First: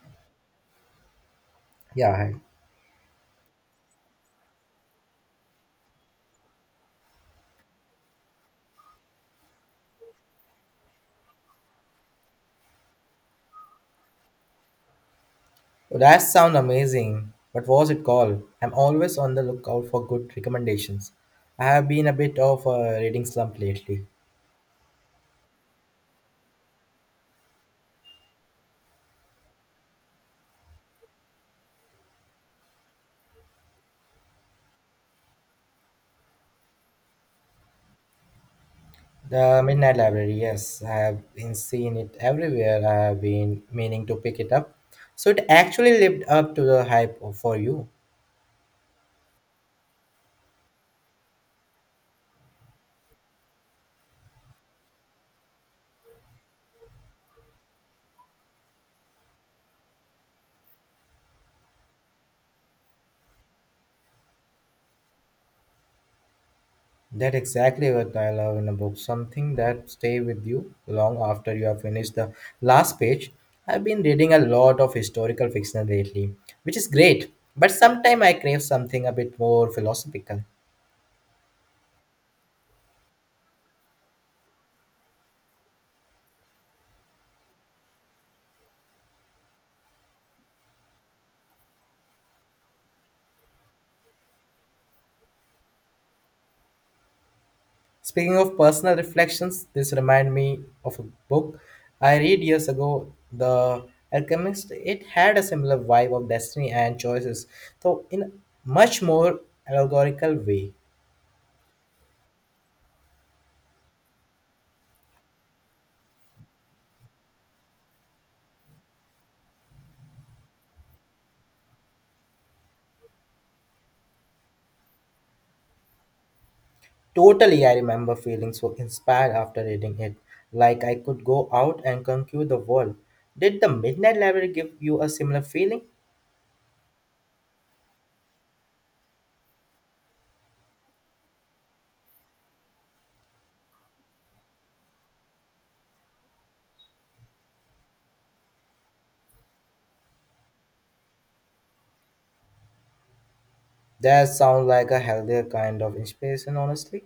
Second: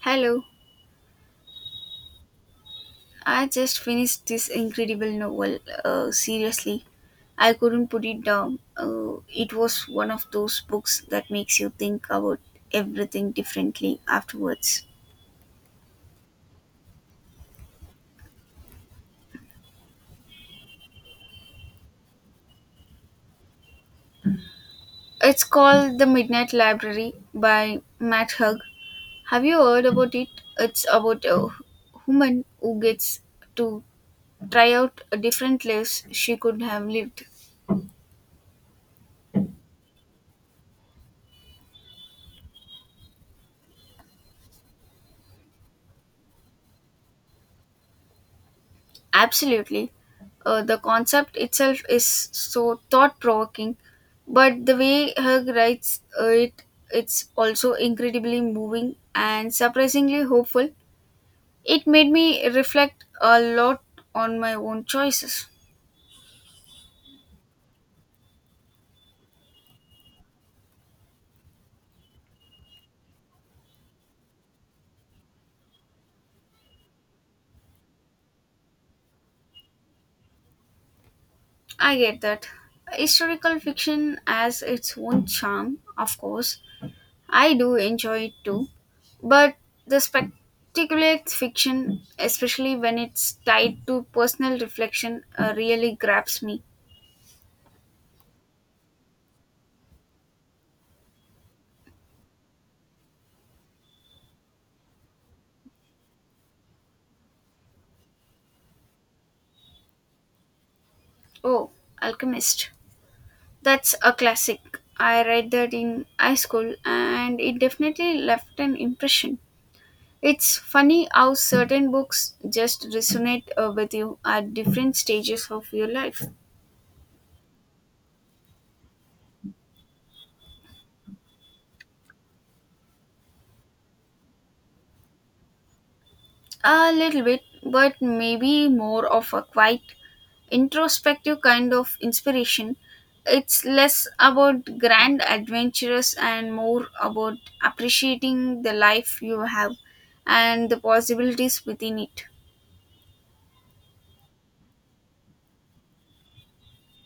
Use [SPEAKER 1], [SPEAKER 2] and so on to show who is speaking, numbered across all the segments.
[SPEAKER 1] Hello,
[SPEAKER 2] Yeah, hi.
[SPEAKER 1] I just finished this incredible novel. Seriously, I couldn't put it down. It was one of those books that makes you think about everything differently afterwards.
[SPEAKER 2] That sound amazing. What was it called? I'm always on the lookout for good recommendations. I have been a bit of a reading slump lately.
[SPEAKER 1] It's called The Midnight Library by Matt Hug. Have you heard about it? It's about a woman who gets to try out different lives she could have lived.
[SPEAKER 2] The Midnight Library, yes, I have been seeing it everywhere. I have been meaning to pick it up. So it actually lived up to the hype for you.
[SPEAKER 1] Absolutely. The concept itself is so thought provoking, but the way Hug writes it's also incredibly moving and surprisingly hopeful. It made me reflect a lot on my own choices.
[SPEAKER 2] That exactly what I love in a book, something that stay with you long after you have finished the last page. I've been reading a lot of historical fiction lately, which is great, but sometimes I crave something a bit more philosophical.
[SPEAKER 1] I get that. Historical fiction has its own charm, of course, I do enjoy it too, but the speculative fiction, especially when it's tied to personal reflection, really grabs me.
[SPEAKER 2] Speaking of personal reflections, this remind me of a book I read years ago, The Alchemist. It had a similar vibe of destiny and choices, though in a much more allegorical way.
[SPEAKER 1] Oh, Alchemist. That's a classic. I read that in high school and it definitely left an impression. It's funny how certain books just resonate with you at different stages of your life.
[SPEAKER 2] Totally, I remember feeling so inspired after reading it, like I could go out and conquer the world. Did the Midnight Library give you a similar feeling?
[SPEAKER 1] A little bit, but maybe more of a quiet, introspective kind of inspiration. It's less about grand adventures and more about appreciating the life you have and the possibilities within it.
[SPEAKER 2] That sounds like a healthier kind of inspiration, honestly.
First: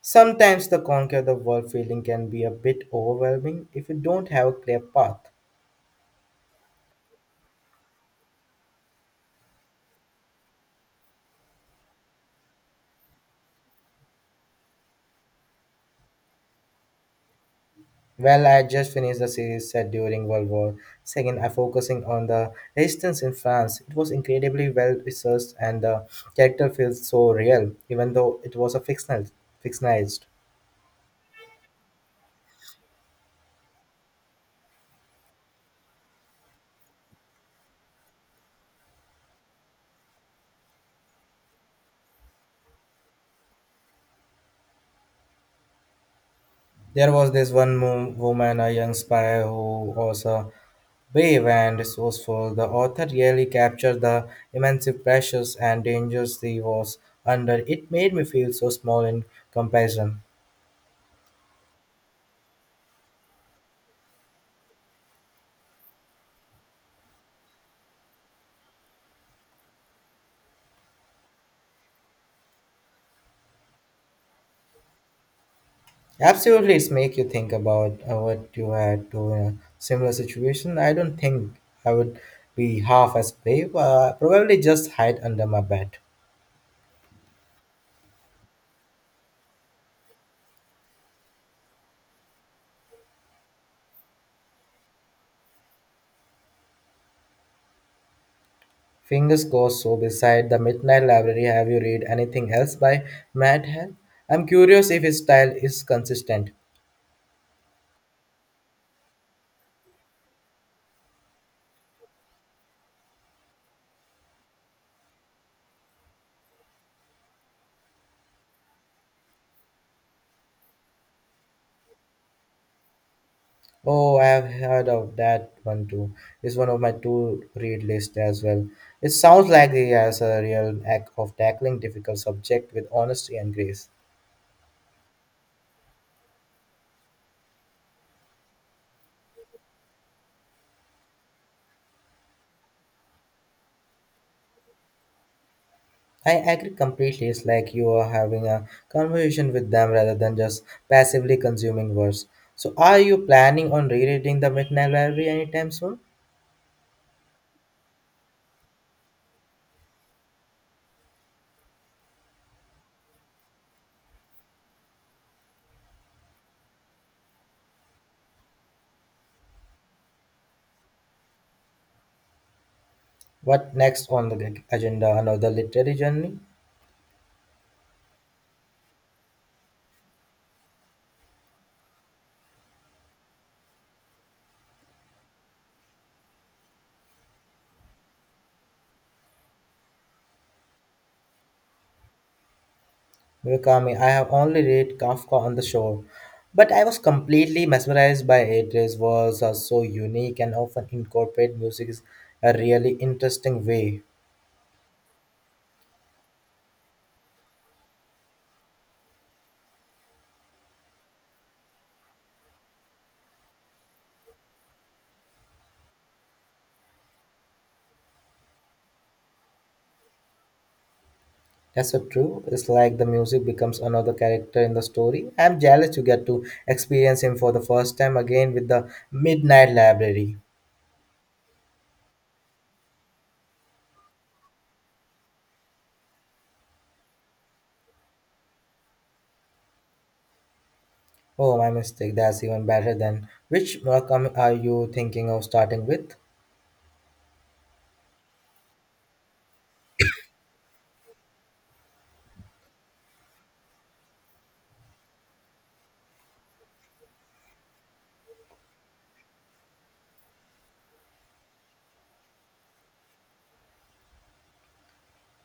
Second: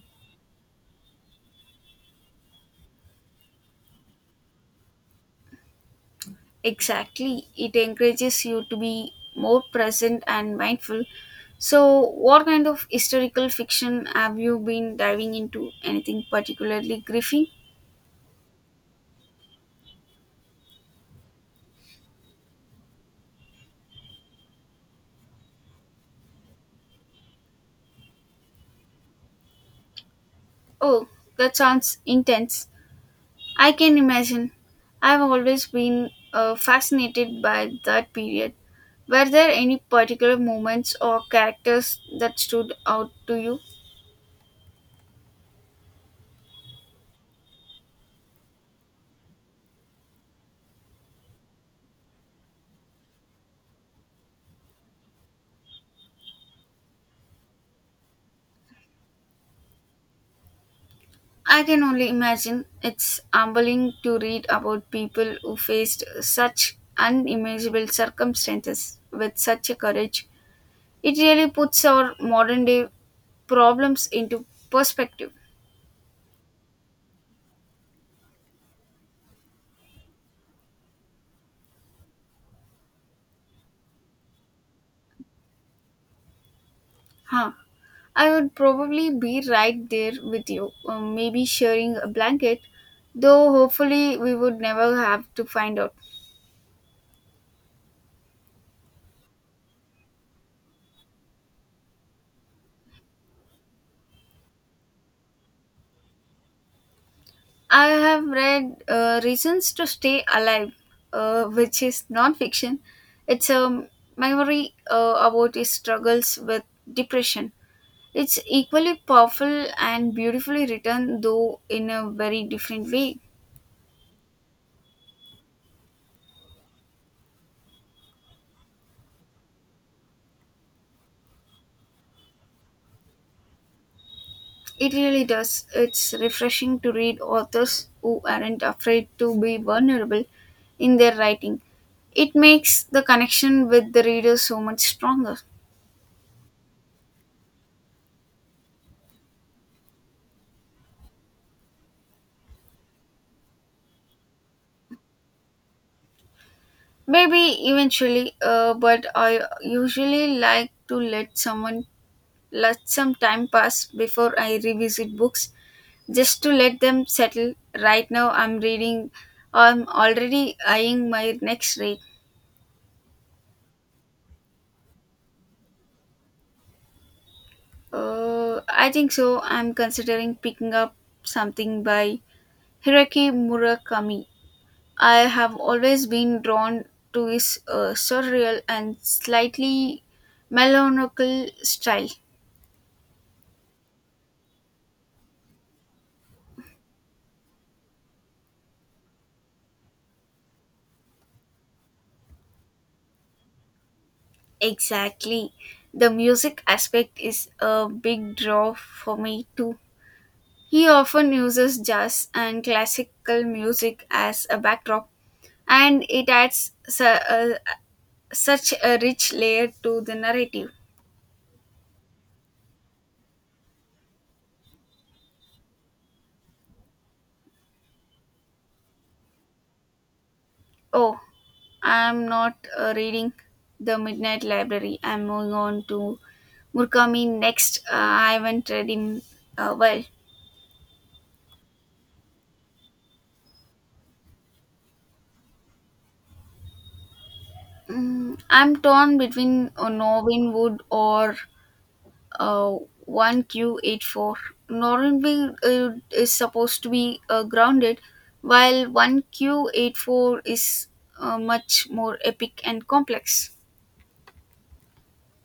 [SPEAKER 2] Sometimes the conquer the world feeling can be a bit overwhelming if you don't have a clear path.
[SPEAKER 1] Exactly, it encourages you to be more present and mindful. So, what kind of historical fiction have you been diving into? Anything particularly gripping?
[SPEAKER 2] Well, I just finished the series set during World War Second. I focusing on the resistance in France. It was incredibly well researched, and the character feels so real, even though it was a fictional, fictionalized.
[SPEAKER 1] Oh, that sounds intense. I can imagine. I've always been fascinated by that period. Were there any particular moments or characters that stood out to you?
[SPEAKER 2] There was this woman, a young spy, who was a brave and resourceful. The author really captured the immense pressures and dangers she was under. It made me feel so small in comparison.
[SPEAKER 1] I can only imagine. It's humbling to read about people who faced such unimaginable circumstances with such a courage. It really puts our modern day problems into perspective.
[SPEAKER 2] Absolutely, it's make you think about what you had to in a similar situation. I don't think I would be half as brave. Probably just hide under my bed.
[SPEAKER 1] Huh. I would probably be right there with you, maybe sharing a blanket, though hopefully we would never have to find out.
[SPEAKER 2] Fingers crossed. So, beside the Midnight Library, have you read anything else by Matt Hell? I'm curious if his style is consistent.
[SPEAKER 1] I have read Reasons to Stay Alive, which is non fiction. It's a memoir about his struggles with depression. It's equally powerful and beautifully written, though in a very different way.
[SPEAKER 2] Oh, I have heard of that one too. It's one of my two read list as well. It sounds like he has a real knack of tackling difficult subject with honesty and grace.
[SPEAKER 1] It really does. It's refreshing to read authors who aren't afraid to be vulnerable in their writing. It makes the connection with the reader so much stronger.
[SPEAKER 2] I agree completely. It's like you are having a conversation with them rather than just passively consuming words. So, are you planning on rereading the Midnight Library anytime soon?
[SPEAKER 1] Maybe eventually, but I usually like to let some time pass before I revisit books just to let them settle. Right now, I'm already eyeing my next read.
[SPEAKER 2] What next on the agenda? Another literary journey?
[SPEAKER 1] I think so. I'm considering picking up something by Hiraki Murakami. I have always been drawn to his surreal and slightly melancholic style.
[SPEAKER 2] Murakami, I have only read Kafka on the Shore, but I was completely mesmerized by it. His words are so unique and often incorporate music in a really interesting way.
[SPEAKER 1] Exactly. The music aspect is a big draw for me too. He often uses jazz and classical music as a backdrop, and it adds such a rich layer to the narrative.
[SPEAKER 2] That's so true. It's like the music becomes another character in the story. I'm jealous you get to experience him for the first time again with the Midnight Library.
[SPEAKER 1] Oh, I'm not reading The Midnight Library. I'm moving on to Murakami next. I haven't read him well.
[SPEAKER 2] Oh, my mistake. That's even better than. Which Murakami are you thinking of starting with?
[SPEAKER 1] I'm torn between Norwin Wood or uh, 1Q84. Norwin Wood is supposed to be grounded, while 1Q84 is much more epic and complex.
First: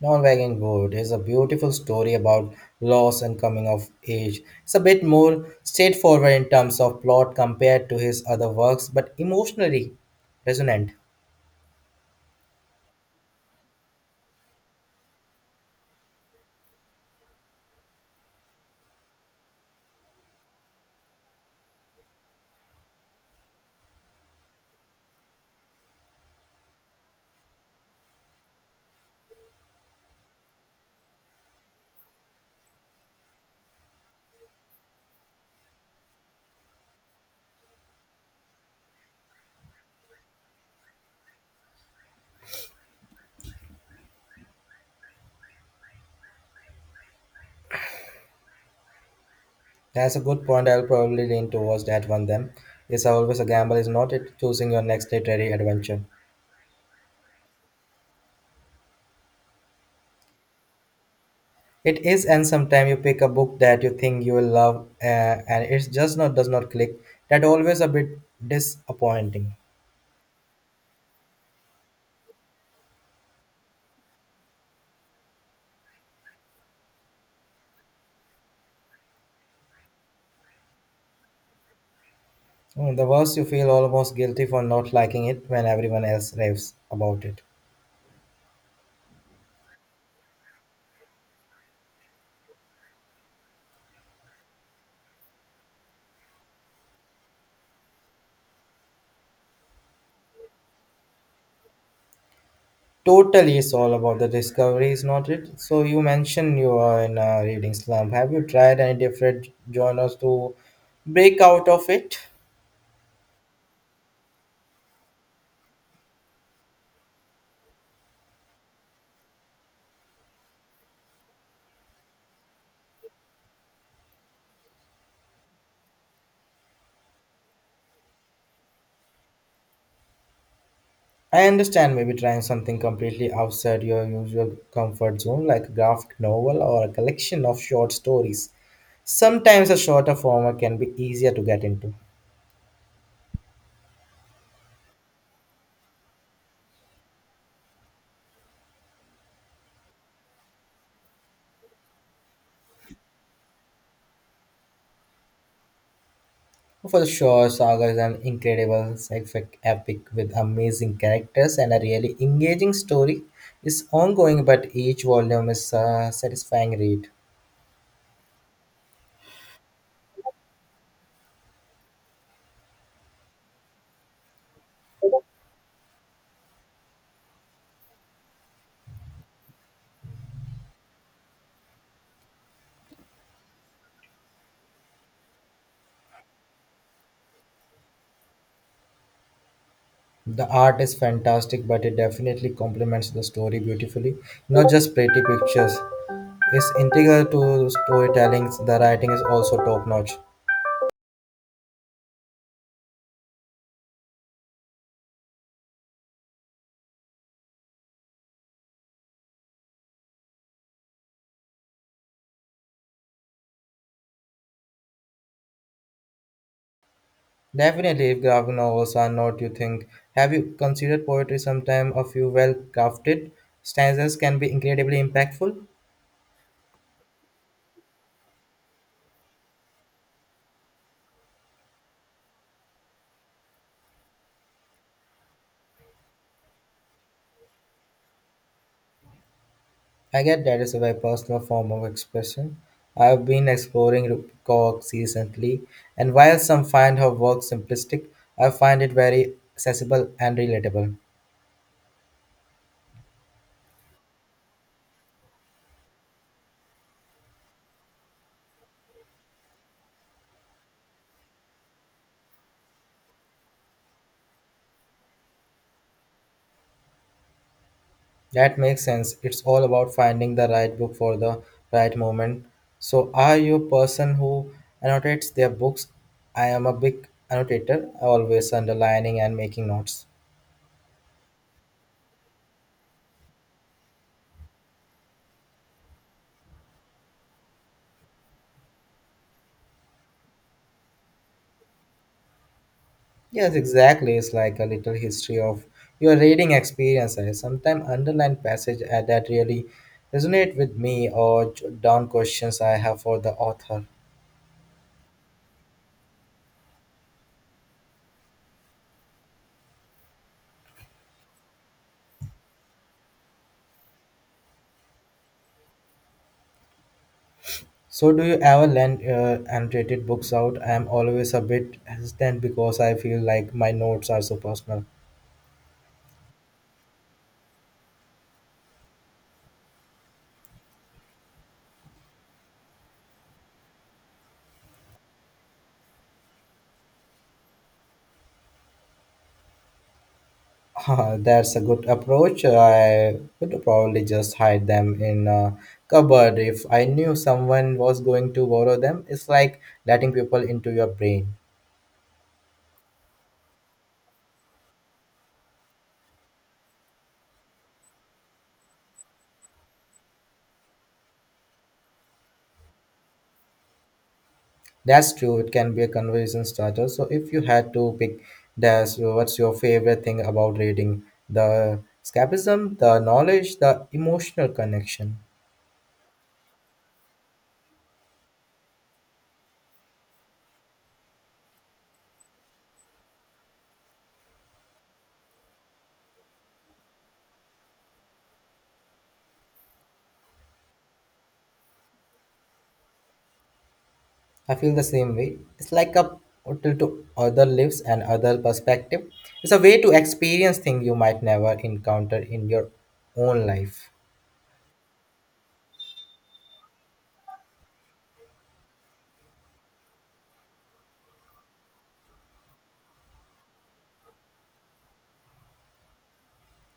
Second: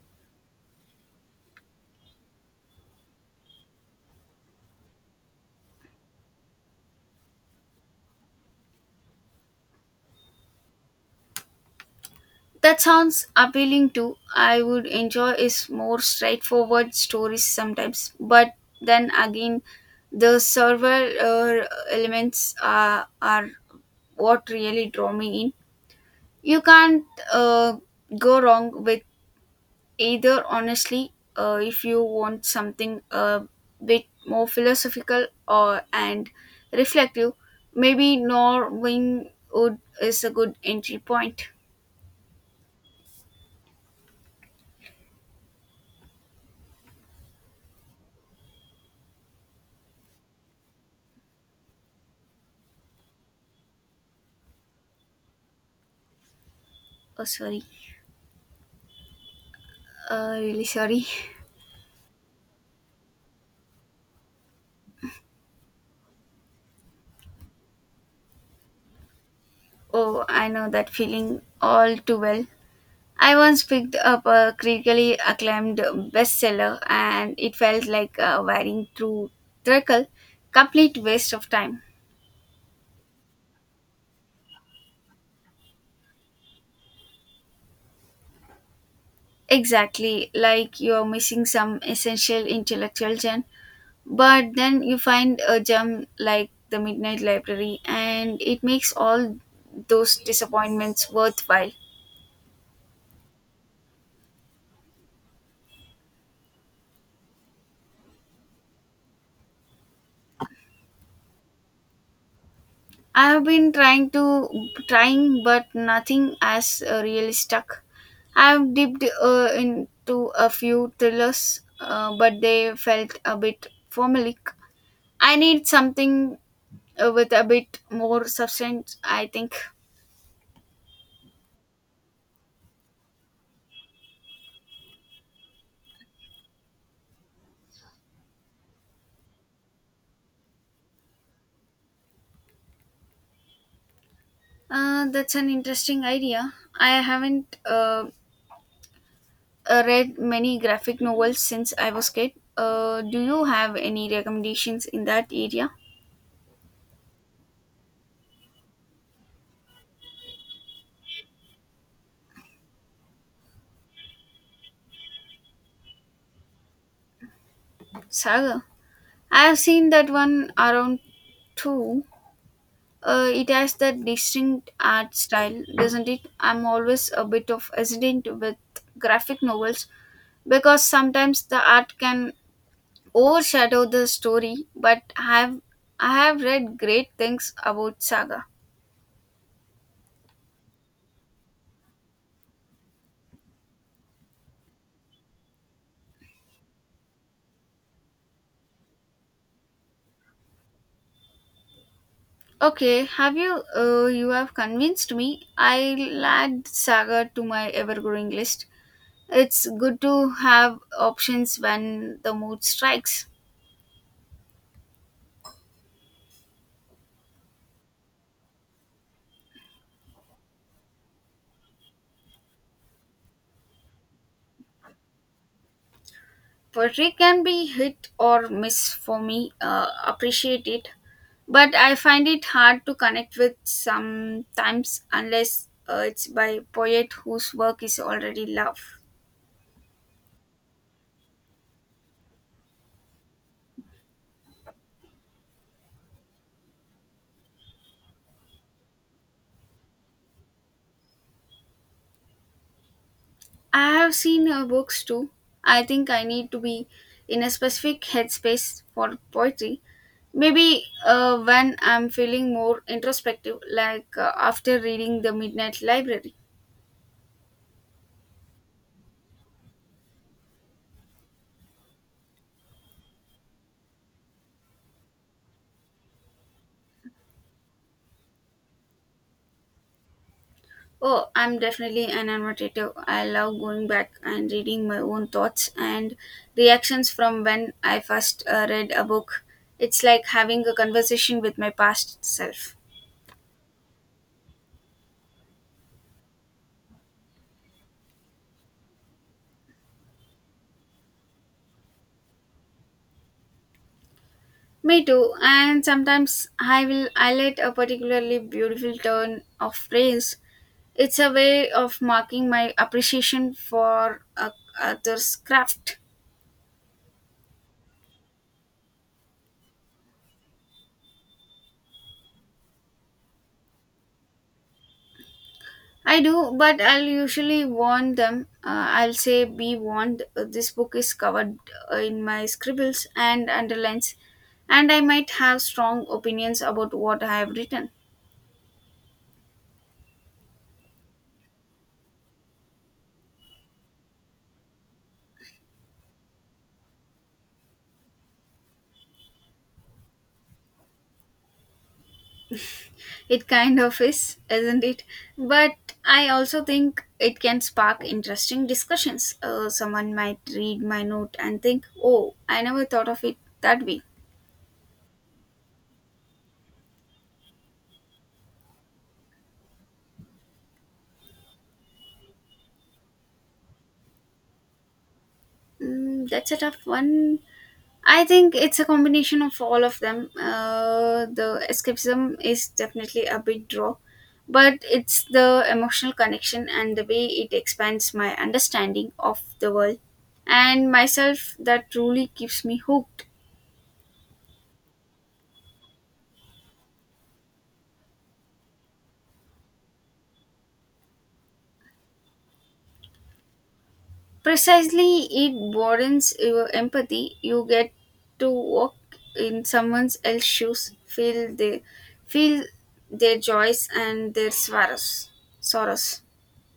[SPEAKER 2] Norwegian Wood is a beautiful story about loss and coming of age. It's a bit more straightforward in terms of plot compared to his other works, but emotionally resonant.
[SPEAKER 1] That sounds appealing too. I would enjoy is more straightforward stories sometimes, but then again, the survival elements are what really draw me in. You can't uh, go wrong with either, honestly. If you want something a bit more philosophical or and reflective, maybe Norwing wood is a good entry point.
[SPEAKER 2] That's a good point. I'll probably lean towards that one then. It's always a gamble, is not it? Choosing your next literary adventure.
[SPEAKER 1] Oh, sorry. Really sorry.
[SPEAKER 2] It is, and sometimes you pick a book that you think you will love, and it just not does not click. That always a bit disappointing.
[SPEAKER 1] Oh, I know that feeling all too well. I once picked up a critically acclaimed bestseller and it felt like wading through treacle, complete waste of time.
[SPEAKER 2] Mm, the worst, you feel almost guilty for not liking it when everyone else raves about it.
[SPEAKER 1] Exactly, like you are missing some essential intellectual gem, but then you find a gem like the Midnight Library and it makes all those disappointments worthwhile.
[SPEAKER 2] Totally, it's all about the discovery, is not it? So you mentioned you are in a reading slump. Have you tried any different genres to break out of it?
[SPEAKER 1] I have been trying, but nothing has really stuck. I have dipped into a few thrillers, but they felt a bit formulaic. I need something with a bit more substance. I think
[SPEAKER 2] I understand maybe trying something completely outside your usual comfort zone, like a graphic novel or a collection of short stories. Sometimes a shorter form can be easier to get into.
[SPEAKER 1] That's an interesting idea. I haven't read many graphic novels since I was kid. Do you have any recommendations in that area?
[SPEAKER 2] For sure, Saga is an incredible sci-fi epic with amazing characters and a really engaging story. It's ongoing, but each volume is a satisfying read.
[SPEAKER 1] Saga. I have seen that one around too. It has that distinct art style, doesn't it? I'm always a bit of hesitant with graphic novels because sometimes the art can overshadow the story. But have I have read great things about Saga.
[SPEAKER 2] The art is fantastic, but it definitely complements the story beautifully. Not just pretty pictures. It's integral to storytelling. The writing is also top notch.
[SPEAKER 1] Okay, have you? You have convinced me. I'll add Saga to my ever-growing list. It's good to have options when the mood strikes.
[SPEAKER 2] Definitely, if graphic novels are not, you think. Have you considered poetry sometime? A few well crafted stanzas can be incredibly impactful.
[SPEAKER 1] Poetry can be hit or miss for me, appreciate it, but I find it hard to connect with sometimes unless it's by poet whose work is already loved.
[SPEAKER 2] I get that is a very personal form of expression. I've been exploring Cox recently, and while some find her work simplistic, I find it very accessible and relatable.
[SPEAKER 1] I have seen her books too. I think I need to be in a specific headspace for poetry, maybe when I'm feeling more introspective, like after reading the Midnight Library.
[SPEAKER 2] That makes sense. It's all about finding the right book for the right moment. So, are you a person who annotates their books? I am a big annotator, always underlining and making notes.
[SPEAKER 1] Oh, I'm definitely an annotative. I love going back and reading my own thoughts and reactions from when I first read a book. It's like having a conversation with my past self.
[SPEAKER 2] Yes, exactly. It's like a little history of your reading experience. I sometimes underline passage that really resonate with me or jot down questions I have for the author.
[SPEAKER 1] Me too. And sometimes I will highlight a particularly beautiful turn of phrase. It's a way of marking my appreciation for a author's craft.
[SPEAKER 2] So, do you ever lend annotated books out? I am always a bit hesitant because I feel like my notes are so personal.
[SPEAKER 1] I do, but I'll usually warn them. I'll say, be warned, this book is covered in my scribbles and underlines, and I might have strong opinions about what I have written.
[SPEAKER 2] That's a good approach. I would probably just hide them in a cupboard if I knew someone was going to borrow them. It's like letting people into your brain.
[SPEAKER 1] It kind of is, isn't it? But I also think it can spark interesting discussions. Someone might read my note and think, oh, I never thought of it that way.
[SPEAKER 2] That's true. It can be a conversation starter. So if you had to pick, that's what's your favorite thing about reading? The escapism, the knowledge, the emotional connection.
[SPEAKER 1] That's a tough one. I think it's a combination of all of them. The escapism is definitely a big draw, but it's the emotional connection and the way it expands my understanding of the world and myself that truly keeps me hooked.
[SPEAKER 2] I feel the same way. It's like a portal to other lives and other perspective. It's a way to experience things you might never encounter in your own life.
[SPEAKER 1] Precisely, it broadens your empathy. You get to walk in someone else's shoes, feel their joys and their sorrows. Sorrows.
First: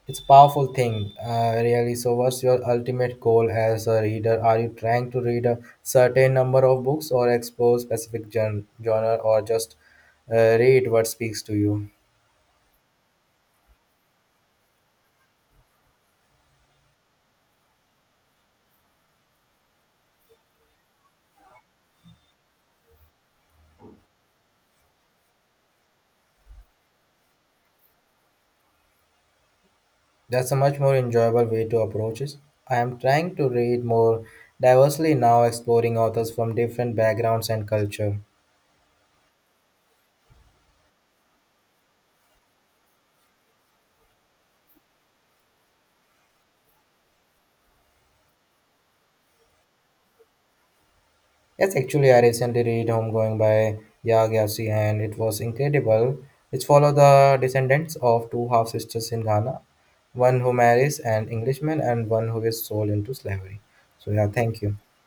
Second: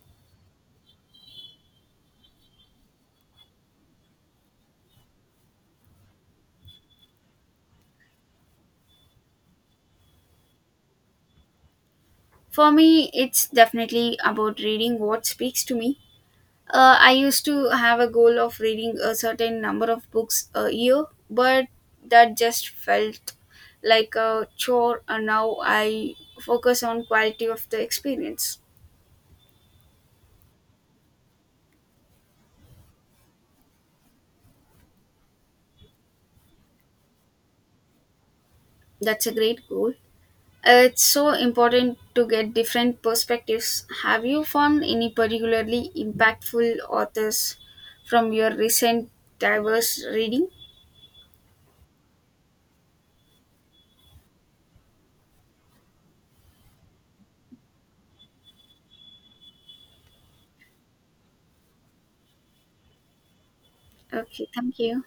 [SPEAKER 2] It's a powerful thing, really. So, what's your ultimate goal as a reader? Are you trying to read a certain number of books, or explore specific genre, or just uh, read what speaks to you?
[SPEAKER 1] For me, it's definitely about reading what speaks to me. I used to have a goal of reading a certain number of books a year, but that just felt like a chore, and now I focus on quality of the experience.
[SPEAKER 2] That's a much more enjoyable way to approach it. I am trying to read more diversely now, exploring authors from different backgrounds and culture.
[SPEAKER 1] That's a great goal. It's so important to get different perspectives. Have you found any particularly impactful authors from your recent diverse reading?
[SPEAKER 2] Yes, actually, I recently read Homegoing by Yagyashi and it was incredible. It follows the descendants of two half sisters in Ghana, one who marries an Englishman and one who is sold into slavery. So, yeah,
[SPEAKER 1] Okay,
[SPEAKER 2] thank you.
[SPEAKER 1] thank you.